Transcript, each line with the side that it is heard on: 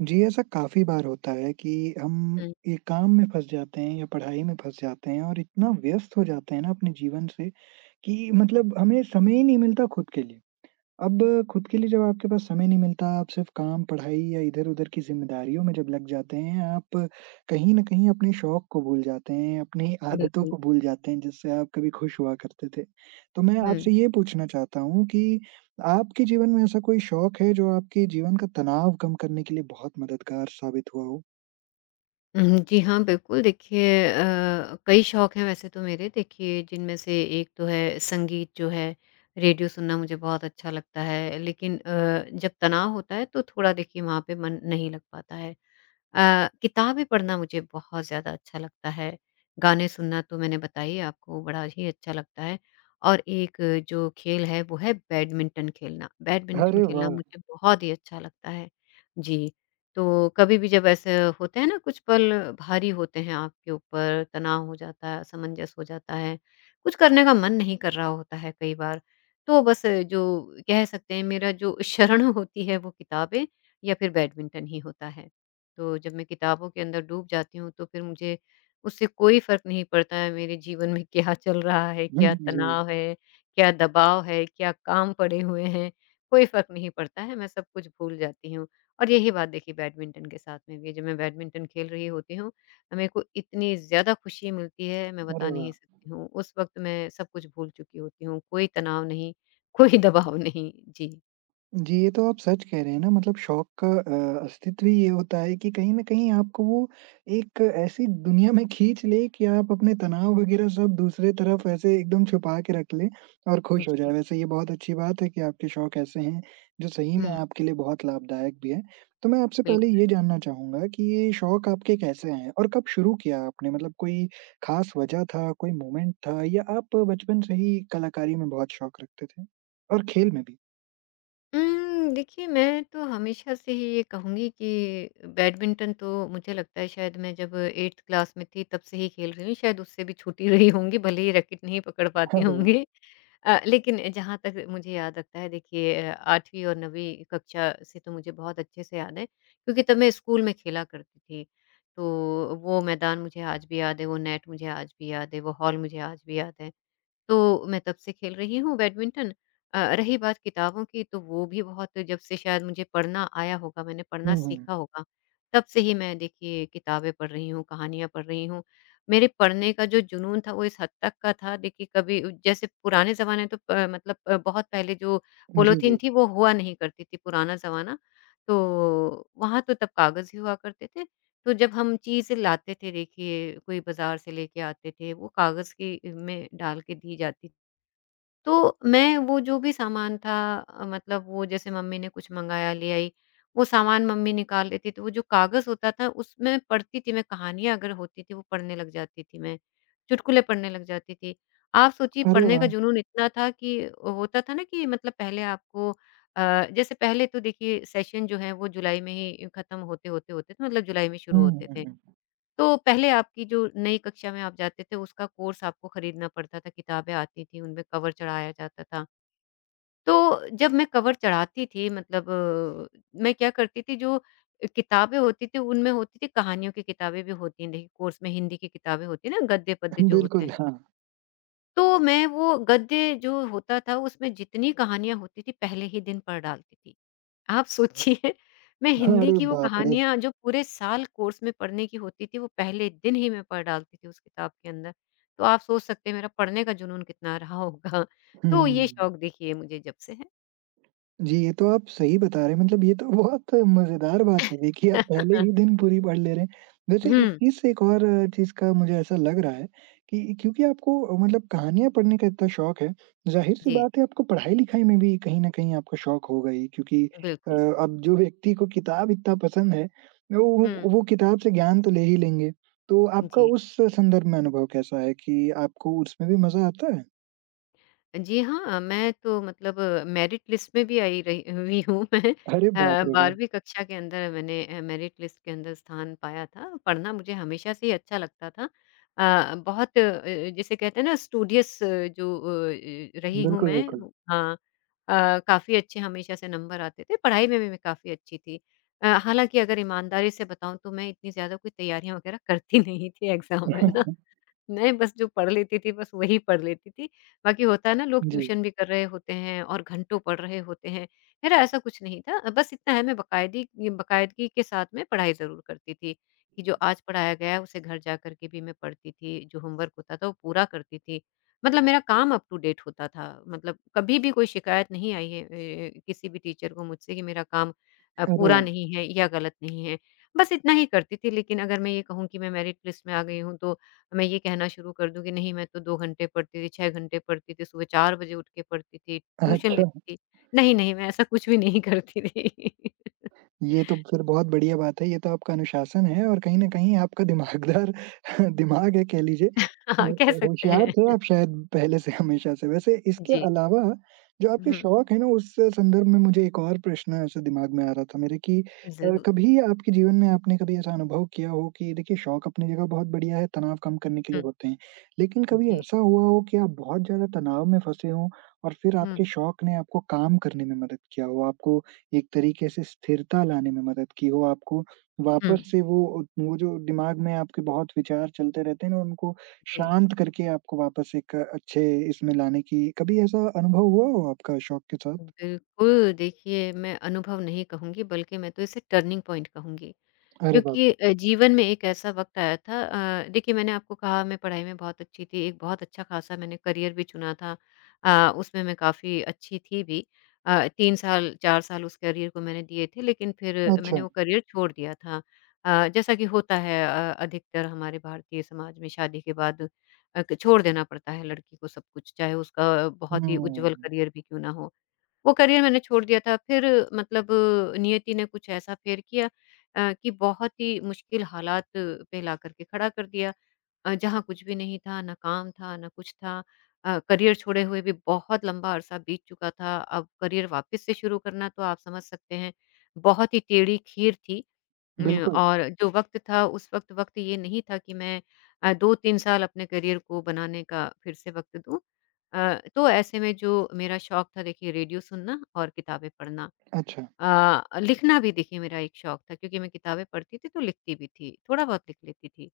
right: जी, ऐसा काफ़ी बार होता है कि हम
left: हुँ,
right: ये काम में फँस जाते हैं या पढ़ाई में फँस जाते हैं और इतना व्यस्त हो जाते हैं ना अपने जीवन से कि मतलब हमें समय ही नहीं मिलता खुद के लिए। अब खुद के लिए जब आपके पास समय नहीं मिलता, आप सिर्फ़ काम, पढ़ाई या इधर-उधर की ज़िम्मेदारियों में जब लग जाते हैं, आप कहीं न कहीं अपने शौक को भूल जाते हैं, अपनी आदतों
left: बिल्कुल।
right: को भूल जाते हैं, जिससे आप कभी खुश हुआ करते थे। तो मैं
left: हुँ।
right: आपसे ये पूछना चाहता हूँ कि आपके जीवन में ऐसा कोई शौक है जो आपके जीवन का तनाव कम करने के लिए बहुत मददगार साबित हुआ हो?
left: उहुँ, जी हाँ, बिल्कुल देखिए। कई शौक हैं वैसे तो मेरे, देखिए, जिनमें से एक तो है संगीत जो है, रेडियो सुनना मुझे बहुत अच्छा लगता है, लेकिन जब तनाव होता है तो थोड़ा, देखिए, वहाँ पे मन नहीं लग पाता है। किताबें पढ़ना मुझे बहुत ज़्यादा अच्छा लगता है, गाने सुनना तो मैंने बताई आपको बड़ा ही अच्छा लगता है, और एक जो खेल है वो है बैडमिंटन खेलना। बैडमिंटन
right: अरे
left: खेलना
right: वाह!
left: मुझे बहुत ही अच्छा लगता है। जी। तो कभी भी जब ऐसे होते हैं ना कुछ पल भारी होते हैं आपके ऊपर, तनाव हो जाता है, असमंजस हो जाता है, कुछ करने का मन नहीं कर रहा होता है कई बार, तो बस जो कह सकते हैं मेरा जो शरण होती है वो किताबें या फिर बैडमिंटन ही होता है। तो जब मैं किताबों के अंदर डूब जाती हूँ तो फिर मुझे उससे कोई फ़र्क नहीं पड़ता है मेरे जीवन में क्या चल रहा है,
right: हुँ,
left: क्या
right: जी।
left: तनाव है, क्या दबाव है, क्या काम पड़े हुए हैं, कोई फ़र्क नहीं पड़ता है, मैं सब कुछ भूल जाती हूँ। और यही बात देखिए बैडमिंटन के साथ में भी है, जब मैं बैडमिंटन खेल रही होती हूँ, मेरे को इतनी ज़्यादा खुशी मिलती है, मैं बता
right: अरे वाह!
left: नहीं सकती हूँ। उस वक़्त मैं सब कुछ भूल चुकी होती हूँ, कोई तनाव नहीं, कोई दबाव नहीं। जी,
right: जी, ये तो आप सच कह रहे हैं ना मतलब शौक का अस्तित्व ही ये होता है कि कहीं न कहीं आपको वो एक ऐसी दुनिया में खींच ले कि आप अपने तनाव वग़ैरह सब दूसरे तरफ ऐसे एकदम छुपा के रख लें और खुश हो
left: जी।
right: जाएँ। वैसे ये बहुत अच्छी बात है कि आपके शौक ऐसे हैं जो सही में
left: हुँ,
right: आपके लिए बहुत लाभदायक भी है। तो मैं आपसे पहले
left: बिल्कुल।
right: ये जानना चाहूँगा कि ये शौक आपके कैसे हैं और कब शुरू किया आपने? मतलब कोई ख़ास वजह था, कोई मोमेंट था या आप बचपन से ही कलाकारी में बहुत शौक रखते थे? और खेल में
left: देखिए मैं तो हमेशा से ही ये कहूँगी कि बैडमिंटन तो मुझे लगता है शायद मैं जब 8th क्लास में थी तब से ही खेल रही हूँ, शायद उससे भी छूटी रही होंगी, भले ही रैकेट नहीं पकड़ पाती
right: भी।
left: होंगी। लेकिन जहाँ तक मुझे याद आता है, देखिए, 8वीं और 9वीं कक्षा से तो मुझे बहुत अच्छे से याद है, क्योंकि तब मैं स्कूल में खेला करती थी। तो वो मैदान मुझे आज भी याद है, वो नेट मुझे आज भी याद है, वो हॉल मुझे आज भी याद है। तो मैं तब से खेल रही हूँ बैडमिंटन। रही बात किताबों की, तो वो भी बहुत जब से शायद मुझे पढ़ना आया होगा, मैंने पढ़ना
right: हुँ, हुँ।
left: सीखा होगा, तब से ही मैं, देखिए, किताबें पढ़ रही हूँ, कहानियाँ पढ़ रही हूँ। मेरे पढ़ने का जो जुनून था वो इस हद तक का था, देखिए, कभी जैसे पुराने ज़माने तो प मतलब बहुत पहले जो
right: जी,
left: पॉलीथीन
right: जी।
left: थी वो हुआ नहीं करती थी, पुराना ज़माना। तो वहाँ तो तब कागज़ ही हुआ करते थे। तो जब हम चीज़ें लाते थे, देखिए, कोई बाज़ार से लेके आते थे, वो कागज़ की में डाल के दी जाती थी। तो मैं वो जो भी सामान था, मतलब वो जैसे मम्मी ने कुछ मँगाया, ले आई, वो सामान मम्मी निकाल लेती तो वो जो कागज़ होता था उसमें पढ़ती थी मैं, कहानियाँ अगर होती थी वो पढ़ने लग जाती थी मैं, चुटकुले पढ़ने लग जाती थी। आप सोचिए
right: अरे
left: पढ़ने का
right: वाह!
left: जुनून इतना था कि होता था ना कि, मतलब, पहले आपको जैसे पहले तो, देखिए, सेशन जो है वो जुलाई में ही ख़त्म होते-होते होते होते थे, मतलब जुलाई में शुरू
right: हुँ,
left: होते थे।
right: हुँ,
left: तो पहले आपकी जो नई कक्षा में आप जाते थे उसका कोर्स आपको खरीदना पड़ता था, किताबें आती थी, उनमें कवर चढ़ाया जाता था। तो जब मैं कवर चढ़ाती थी, मतलब, मैं क्या करती थी, जो किताबें होती थी उनमें होती थी, कहानियों की किताबें भी होती हैं, देखिए, कोर्स में हिंदी की किताबें होती हैं ना, गद्य-पद्य
right: हुँ।
left: जो होते हैं।
right: बिल्कुल, हाँ।
left: तो मैं वो गद्य जो होता था उसमें जितनी कहानियाँ होती थी पहले ही दिन पढ़ डालती थी। आप सोचिए मैं हिंदी
right: अरे
left: की वो
right: बाप रे!
left: कहानियाँ जो पूरे साल कोर्स में पढ़ने की होती थी, वो पहले दिन ही मैं पढ़ डालती थी उस किताब के अंदर। तो आप सोच सकते हैं मेरा पढ़ने का जुनून कितना रहा होगा।
right: हुँ।
left: तो ये शौक, देखिए, मुझे जब से है।
right: जी, ये तो आप सही बता रहे हैं मतलब ये तो बहुत मज़ेदार बात है देखिए आप पहले ही दिन पूरी पढ़ ले रहे हैं। वैसे इस
left: हुँ,
right: चीज़ से एक और चीज़ का मुझे ऐसा लग रहा है कि क्योंकि आपको मतलब कहानियाँ पढ़ने का इतना शौक है, ज़ाहिर-सी
left: जी,
right: बात है आपको पढ़ाई-लिखाई में भी कहीं न कहीं आपका शौक होगा ही क्योंकि अ,
left: बिल्कुल।
right: अब जो व्यक्ति को किताब इतना पसंद है,
left: हुँ,
right: वो किताब से ज्ञान तो ले ही लेंगे। तो आपका
left: जी।
right: उस संदर्भ में अनुभव कैसा है कि आपको उसमें भी मज़ा आता है?
left: जी हाँ, मैं तो, मतलब, मेरिट लिस्ट में भी आई रही हुई हूँ मैं।
right: अरे
left: अ,
right: बाप रे वाह!
left: 12वीं कक्षा के अंदर मैंने मेरिट लिस्ट के अंदर स्थान पाया था। पढ़ना मुझे हमेशा से ही अच्छा लगता था। बहुत जिसे कहते हैं ना, स्टूडियस जो रही हूँ
right: बिल्कुल,
left: मैं।
right: बिल्कुल।
left: हाँ। काफ़ी अच्छे हमेशा से नंबर आते थे, पढ़ाई में भी मैं काफ़ी अच्छी थी। हालाँकि अगर ईमानदारी से बताऊँ तो मैं इतनी ज़्यादा कोई तैयारियाँ वगैरह करती नहीं थी एग्ज़ाम में ना। नहीं, बस जो पढ़ लेती थी, बस वही पढ़ लेती थी। बाकी होता है ना लोग
right: जी,
left: ट्यूशन भी कर रहे होते हैं और घंटों पढ़ रहे होते हैं। मेरा ऐसा कुछ नहीं था। बस इतना है मैं बाकायदी बाकायदगी के साथ में पढ़ाई ज़रूर करती थी, कि जो आज पढ़ाया गया है उसे घर जा कर के भी मैं पढ़ती थी, जो होमवर्क होता था वो पूरा करती थी। मतलब मेरा काम अप टू डेट होता था। मतलब कभी भी कोई शिकायत नहीं आई है किसी भी टीचर को मुझसे कि मेरा काम
right: अरे
left: पूरा
right: वाह!
left: नहीं है या गलत नहीं है। बस इतना ही करती थी, लेकिन अगर मैं ये कहूँ कि मैं मेरिट लिस्ट में आ गई हूँ तो मैं ये कहना शुरू कर दूँ कि नहीं मैं तो 2 घंटे पढ़ती थी, 6 घंटे पढ़ती थी, सुबह 4 बजे उठ के पढ़ती थी, ट्यूशन
right: अच्छा,
left: लेती थी। नहीं, नहीं मैं ऐसा कुछ भी नहीं करती थी।
right: ये तो फिर बहुत बढ़िया बात है, ये तो आपका अनुशासन है और कहीं न कहीं आपका दिमागदार दिमाग है कह लीजिए।
left: हाँ, कह सकते
right: होशियार थे
left: हैं।
right: आप शायद पहले से हमेशा से। वैसे इसके
left: जी।
right: अलावा जो आपके
left: हुँ,
right: शौक है ना, उस संदर्भ में मुझे एक और प्रश्न ऐसे दिमाग में आ रहा था मेरे कि
left: ज़रूर।
right: कभी आपके जीवन में आपने कभी ऐसा अनुभव किया हो कि देखिए शौक अपनी जगह बहुत बढ़िया है, तनाव कम करने के लिए
left: हुँ,
right: होते हैं। लेकिन कभी
left: जी।
right: ऐसा हुआ हो कि आप बहुत ज़्यादा तनाव में फँसे हों और फिर
left: हुँ,
right: आपके शौक ने आपको काम करने में मदद किया हो, आपको एक तरीके से स्थिरता लाने में मदद की हो आपको,
left: हुँ,
right: वापस से वो जो दिमाग में आपके बहुत विचार चलते रहते हैं ना, उनको
left: जी।
right: शांत करके आपको वापस एक अच्छे इसमें लाने की कभी ऐसा अनुभव हुआ हो आपका शौक के साथ?
left: बिल्कुल, देखिए, मैं अनुभव नहीं कहूँगी बल्कि मैं तो इसे टर्निंग पॉइंट कहूँगी।
right: अरे वाह!
left: क्योंकि जीवन में एक ऐसा वक़्त आया था, देखिए मैंने आपको कहा मैं पढ़ाई में बहुत अच्छी थी, एक बहुत अच्छा खासा मैंने करियर भी चुना था। उसमें मैं काफ़ी अच्छी थी भी। 3 साल, 4 साल उस करियर को मैंने दिए थे, लेकिन फिर
right: अच्छा,
left: मैंने वो करियर छोड़ दिया था। जैसा कि होता है, अधिकतर हमारे भारतीय समाज में शादी के बाद अ, क छोड़ देना पड़ता है लड़की को सब कुछ, चाहे उसका बहुत ही उज्जवल
right: हुँ,
left: करियर भी क्यों ना हो। वो करियर मैंने छोड़ दिया था। फिर, मतलब, नियति ने कुछ ऐसा फ़ेर किया कि बहुत ही मुश्किल हालात पे ला कर के खड़ा कर दिया। जहाँ कुछ भी नहीं था, ना काम था, ना कुछ था। करियर छोड़े हुए भी बहुत लंबा अरसा बीत चुका था। अब करियर वापस से शुरू करना, तो आप समझ सकते हैं, बहुत ही टेढ़ी खीर थी। अ,
right: बिल्कुल,
left: और जो वक़्त था उस वक़्त वक़्त ये नहीं था कि मैं 2-3 साल अपने करियर को बनाने का फिर से वक़्त दूँ। तो ऐसे में जो मेरा शौक था, देखिए, रेडियो सुनना और किताबें पढ़ना।
right: अच्छा,
left: लिखना भी, देखिए, मेरा एक शौक था क्योंकि मैं किताबें पढ़ती थी तो लिखती भी थी, थोड़ा बहुत लिख लेती थी।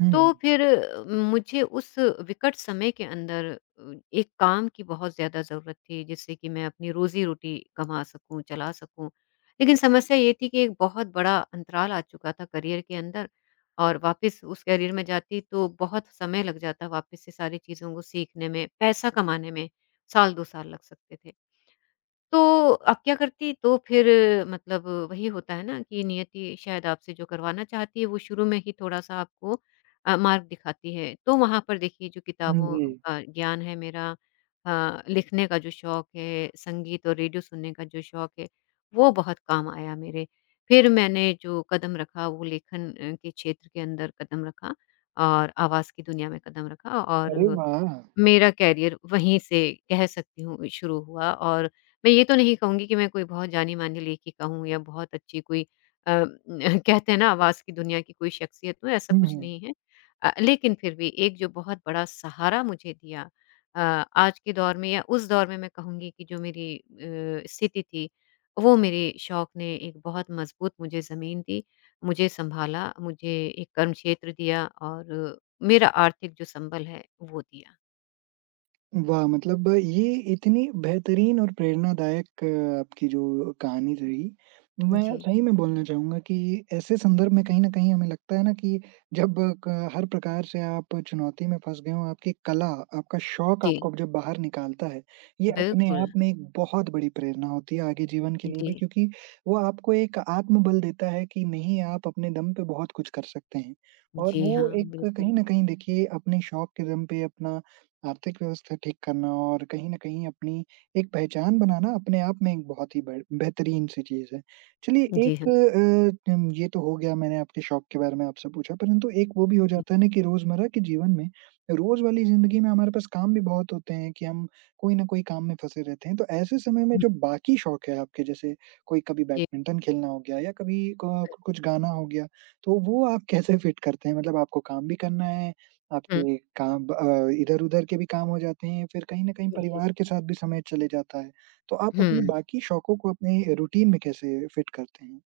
right: हुँ,
left: तो
right: हुँ,
left: फिर मुझे उस विकट समय के अंदर एक काम की बहुत ज़्यादा ज़रूरत थी जिससे कि मैं अपनी रोज़ी-रोटी कमा सकूँ, चला सकूँ। लेकिन समस्या ये थी कि एक बहुत बड़ा अंतराल आ चुका था करियर के अंदर, और वापस उस करियर में जाती तो बहुत समय लग जाता वापस से सारी चीज़ों को सीखने में, पैसा कमाने में साल 2 साल लग सकते थे। तो आप क्या करती? तो फिर, मतलब, वही होता है ना कि नियति शायद आपसे जो करवाना चाहती है वो शुरू में ही थोड़ा-सा आपको मार्ग दिखाती है। तो वहाँ पर, देखिए, जो
right: हुँ,
left: किताबों
right: जी,
left: का ज्ञान है मेरा, लिखने का जो शौक है, संगीत और रेडियो सुनने का जो शौक है, वो बहुत काम आया मेरे। फिर मैंने जो कदम रखा वो लेखन के क्षेत्र के अंदर कदम रखा और आवाज़ की दुनिया में कदम रखा
right: अरे
left: और
right: वाह!
left: मेरा करियर वहीं से, कह सकती हूँ, शुरू हुआ। और मैं ये तो नहीं कहूँगी कि मैं कोई बहुत जानी-मानी लेखिका हूँ या बहुत अच्छी कोई अ, कहते हैं ना आवाज़ की दुनिया की कोई शख्सियत हूँ, ऐसा
right: हुँ,
left: कुछ
right: हुँ।
left: नहीं है। लेकिन फिर भी एक जो बहुत बड़ा सहारा मुझे दिया अ, आज के दौर में, या उस दौर में मैं कहूँगी कि जो मेरी स्थिति थी, वो मेरे शौक ने एक बहुत मज़बूत मुझे ज़मीन दी, मुझे सँभाला, मुझे एक कर्म क्षेत्र दिया और मेरा आर्थिक जो संबल है, वो दिया।
right: वाह! मतलब ये इतनी बेहतरीन और प्रेरणादायक आपकी जो कहानी रही, मैं
left: जी,
right: सही में बोलना चाहूँगा कि ऐसे संदर्भ में कहीं न कहीं हमें लगता है ना कि जब क हर प्रकार से आप चुनौती में फँस गए हों, आपकी कला, आपका शौक
left: जी,
right: आपको जब बाहर निकालता है, ये अपने
left: बिल्कुल।
right: आप में एक बहुत बड़ी प्रेरणा होती है आगे जीवन के लिए भी
left: जी,
right: क्योंकि वो आपको एक आत्मबल देता है कि नहीं आप अपने दम पे बहुत कुछ कर सकते हैं। और
left: जी
right: वो
left: हाँ,
right: एक
left: बिल्कुल।
right: कहीं न कहीं देखिए अपने शौक के दम पे अपना आर्थिक व्यवस्था ठीक करना और कहीं न कहीं अपनी एक पहचान बनाना अपने आप में एक बहुत ही बेहतरीन सी चीज़ है। चलिए
left: जी
right: एक
left: हाँ,
right: ये तो हो गया मैंने आपके शौक के बारे में आपसे पूछा, परंतु एक वो भी हो
left: जी।
right: जाता है ना कि रोज़मर्रा के जीवन में, रोज़ वाली ज़िंदगी में हमारे पास काम भी बहुत होते हैं कि हम कोई न कोई काम में फँसे रहते हैं। तो ऐसे समय में
left: हुँ,
right: जो बाकी शौक है आपके जैसे कोई कभी
left: जी,
right: बैडमिंटन खेलना हो गया या कभी क कुछ गाना हो गया, तो वो आप कैसे फिट करते हैं? मतलब आपको काम भी करना है
left: हुँ,
right: आपके काम इधर-उधर के भी काम हो जाते हैं, फिर कहीं न कहीं
left: जी,
right: परिवार के साथ भी समय चले जाता है। तो आप अपने
left: हुँ।
right: बाकी शौकों को अपने रूटीन में कैसे फिट करते हैं?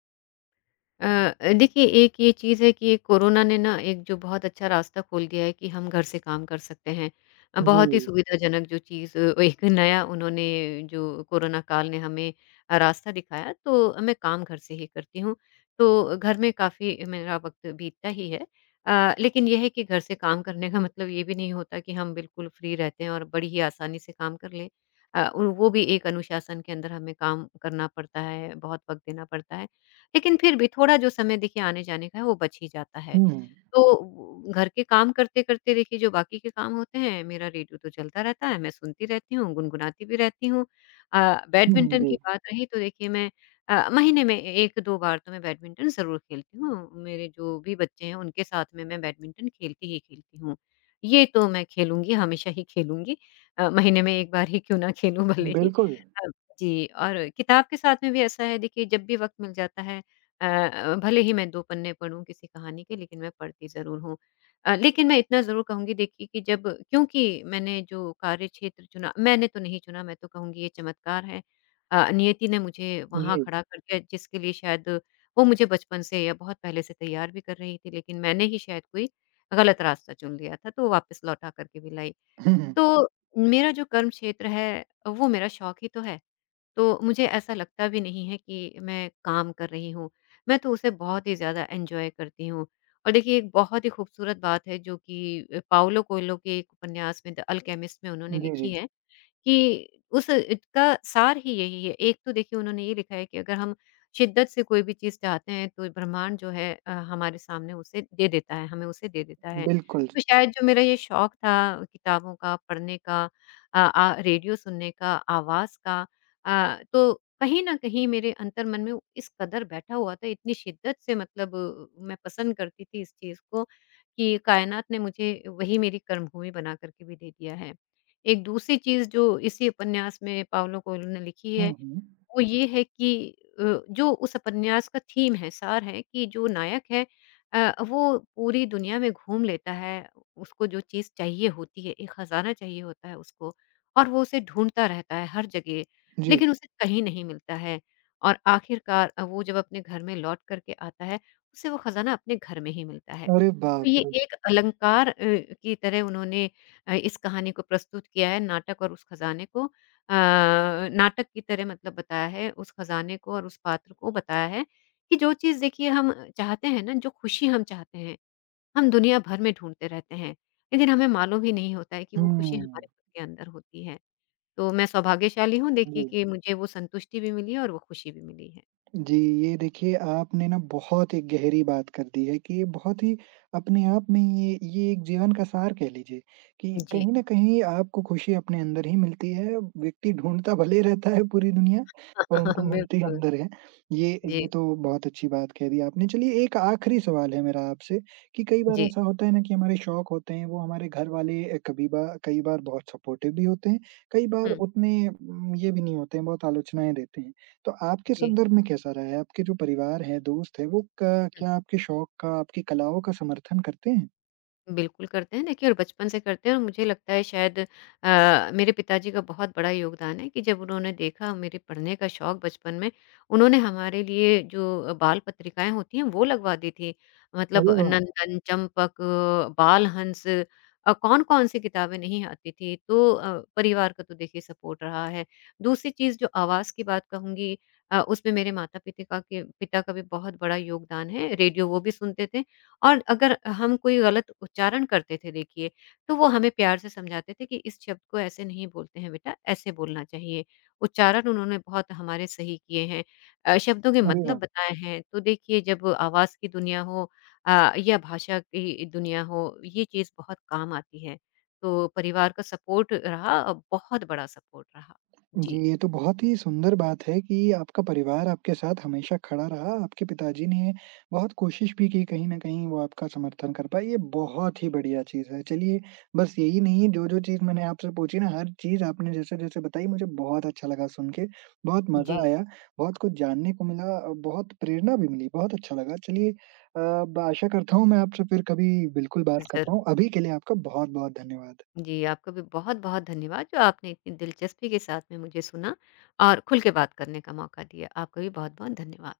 left: अ देखिए एक ये चीज़ है कि कोरोना ने ना एक जो बहुत अच्छा रास्ता खोल दिया है कि हम घर से काम कर सकते हैं। बहुत ही
right: जी।
left: सुविधाजनक जो चीज़, एक नया उन्होंने जो कोरोना काल ने हमें रास्ता दिखाया, तो मैं काम घर से ही करती हूँ। तो घर में काफ़ी मेरा वक़्त बीतता ही है। लेकिन ये है कि घर से काम करने का मतलब ये भी नहीं होता कि हम बिल्कुल फ्री रहते हैं और बड़ी ही आसानी से काम कर लें। वो भी एक अनुशासन के अंदर हमें काम करना पड़ता है, बहुत वक़्त देना पड़ता है। लेकिन फिर भी थोड़ा जो समय देखिए आने-जाने का है वो बच ही जाता है।
right: हुँ,
left: तो घर के काम करते-करते देखिए जो बाकी के काम होते हैं मेरा रेडियो तो चलता रहता है, मैं सुनती रहती हूँ, गुनगुनाती भी रहती हूँ। अ,
right: हुँ, हुँ,
left: बैडमिंटन की
right: जी।
left: बात रही तो देखिए मैं महीने में 1-2 बार तो मैं बैडमिंटन ज़रूर खेलती हूँ। मेरे जो भी बच्चे हैं उनके साथ में मैं बैडमिंटन खेलती ही खेलती हूँ। ये तो मैं खेलूँगी, हमेशा ही खेलूँगी। महीने में 1 बार ही क्यों ना खेलूँ भले ही।
right: बिल्कुल,
left: अ, जी और किताब के साथ में भी ऐसा है देखिए जब भी वक़्त मिल जाता है भले ही मैं 2 पन्ने पढ़ूँ किसी कहानी के लेकिन मैं पढ़ती ज़रूर हूँ। लेकिन मैं इतना ज़रूर कहूँगी देखिए कि जब क्योंकि मैंने जो कार्यक्षेत्र चुना मैंने तो नहीं चुना मैं तो कहूँगी ये चमत्कार है। नियति ने मुझे वहाँ
right: जी।
left: खड़ा कर दिया जिसके लिए शायद वो मुझे बचपन से या बहुत पहले से तैयार भी कर रही थी लेकिन मैंने ही शायद कोई गलत रास्ता चुन लिया था तो वापस लौटा करके भी लाई।
right: हुँ, हुँ।
left: तो मेरा जो कर्म क्षेत्र है वो मेरा शौक ही तो है। तो मुझे ऐसा लगता भी नहीं है कि मैं काम कर रही हूँ। मैं तो उसे बहुत ही ज़्यादा एन्जॉय करती हूँ। और देखिए एक बहुत ही खूबसूरत बात है जो कि पाओलो कोएल्हो के एक उपन्यास में द अल्केमिस्ट में उन्होंने
right: जी,
left: लिखी
right: जी।
left: है, कि उस का सार ही यही है। एक तो देखिए उन्होंने ये लिखा है कि अगर हम शिद्दत से कोई भी चीज़ चाहते हैं तो ब्रह्मांड जो है हमारे सामने उसे दे देता है, हमें उसे दे देता है।
right: बिल्कुल।
left: तो शायद जो मेरा ये शौक था किताबों का, पढ़ने का अ, आ रेडियो सुनने का, आवाज़ का तो कहीं न कहीं मेरे अंतर्मन में इस कदर बैठा हुआ था, इतनी शिद्दत से मतलब मैं पसंद करती थी इस चीज़ को कि कायनात ने मुझे वही मेरी कर्मभूमि बना कर के भी दे दिया है। एक दूसरी चीज़ जो इसी उपन्यास में पाउलो कोएल्हो ने लिखी है,
right: हुँ, हुँ।
left: वो ये है कि जो उस उपन्यास का थीम है, सार है कि जो नायक है वो पूरी दुनिया में घूम लेता है। उसको जो चीज़ चाहिए होती है, एक खज़ाना चाहिए होता है उसको और वो उसे ढूँढता रहता है हर जगह,
right: जी।
left: लेकिन उसे कहीं नहीं मिलता है। और आखिरकार वो जब अपने घर में लौट कर के आता है, उसे वो खज़ाना अपने घर में ही मिलता है।
right: अरे
left: तो
right: बाप
left: ये
right: रे!
left: एक अलंकार की तरह उन्होंने इस कहानी को प्रस्तुत किया है, नाटक और उस खज़ाने को अ, नाटक की तरह मतलब बताया है उस खजाने को और उस पात्र को बताया है कि जो चीज़ देखिए हम चाहते हैं ना, जो खुशी हम चाहते हैं, हम दुनिया भर में ढूँढते रहते हैं, लेकिन हमें मालूम ही नहीं होता है कि वो खुशी
right: हुँ,
left: हमारे खुद के अंदर होती है। तो मैं सौभाग्यशाली हूँ देखिए
right: जी।
left: कि मुझे वो संतुष्टि भी मिली है और वो खुशी भी मिली है।
right: जी, ये देखिए आपने ना बहुत एक गहरी बात कर दी है कि ये बहुत ही अपने आप में ये एक जीवन का सार कह लीजिए कि
left: जी।
right: कहीं न कहीं आपको खुशी अपने अंदर ही मिलती है। व्यक्ति ढूँढता भले रहता है पूरी दुनिया, परंतु मिलती
left: बिल्कुल।
right: अंदर है। ये
left: जी,
right: ये तो बहुत अच्छी बात कह दी आपने। चलिए एक आखिरी सवाल है मेरा आपसे कि कई बार
left: जी।
right: ऐसा होता है ना कि हमारे शौक होते हैं वो हमारे घर वाले कभी बा कई बार बहुत सपोर्टिव भी होते हैं, कई बार
left: हुँ,
right: उतने ये भी नहीं होते हैं, बहुत आलोचनाएँ देते हैं। तो आपके
left: जी।
right: संदर्भ में कैसा रहा है? आपके जो परिवार है, दोस्त है, वो क क्या आपके शौक का, आपकी कलाओं का समर्थन करते हैं?
left: बिल्कुल करते हैं। देखिए और बचपन से करते हैं और मुझे लगता है शायद मेरे पिताजी का बहुत बड़ा योगदान है कि जब उन्होंने देखा मेरे पढ़ने का शौक बचपन में, उन्होंने हमारे लिए जो बाल पत्रिकाएँ होती हैं वो लगवा दी थी। मतलब
right: अरे वाह!
left: नंदन, चंपक, बालहंस कौन-कौन सी किताबें नहीं आती थी। तो परिवार का तो देखिए सपोर्ट रहा है। दूसरी चीज़ जो आवाज़ की बात कहूँगी उसमें मेरे माता-पिता का के पिता का भी बहुत बड़ा योगदान है। रेडियो वो भी सुनते थे और अगर हम कोई गलत उच्चारण करते थे देखिए, तो वो हमें प्यार से समझाते थे कि इस शब्द को ऐसे नहीं बोलते हैं बेटा, ऐसे बोलना चाहिए। उच्चारण उन्होंने बहुत हमारे सही किए हैं। शब्दों के
right: अरे
left: मतलब
right: वाह!
left: बताए हैं। तो देखिए जब आवाज़ की दुनिया हो या भाषा की दुनिया हो, ये चीज़ बहुत काम आती है। तो परिवार का सपोर्ट रहा बहुत बड़ा सपोर्ट रहा।
right: जी,
left: जी।
right: ये तो बहुत ही सुंदर बात है कि आपका परिवार आपके साथ हमेशा खड़ा रहा। आपके पिताजी ने बहुत कोशिश भी की कहीं न कहीं वो आपका समर्थन कर पाए, ये बहुत ही बढ़िया चीज़ है। चलिए, बस यही नहीं जो-जो चीज़ मैंने आपसे पूछी ना हर चीज़ आपने जैसे-जैसे बताई मुझे बहुत अच्छा लगा सुन के, बहुत मज़ा
left: जी,
right: आया, बहुत कुछ जानने को मिला बहुत प्रेरणा भी मिली, बहुत अच्छा लगा। चलिए अ, ब आशा करता हूँ मैं आपसे फिर कभी बिल्कुल बात कर
left: ज़रूर।
right: पाऊँ। अभी के लिए आपका बहुत-बहुत धन्यवाद।
left: जी, आपका भी बहुत-बहुत धन्यवाद जो आपने इतनी दिलचस्पी के साथ में मुझे सुना और खुल के बात करने का मौका दिया। आपका भी बहुत-बहुत धन्यवाद।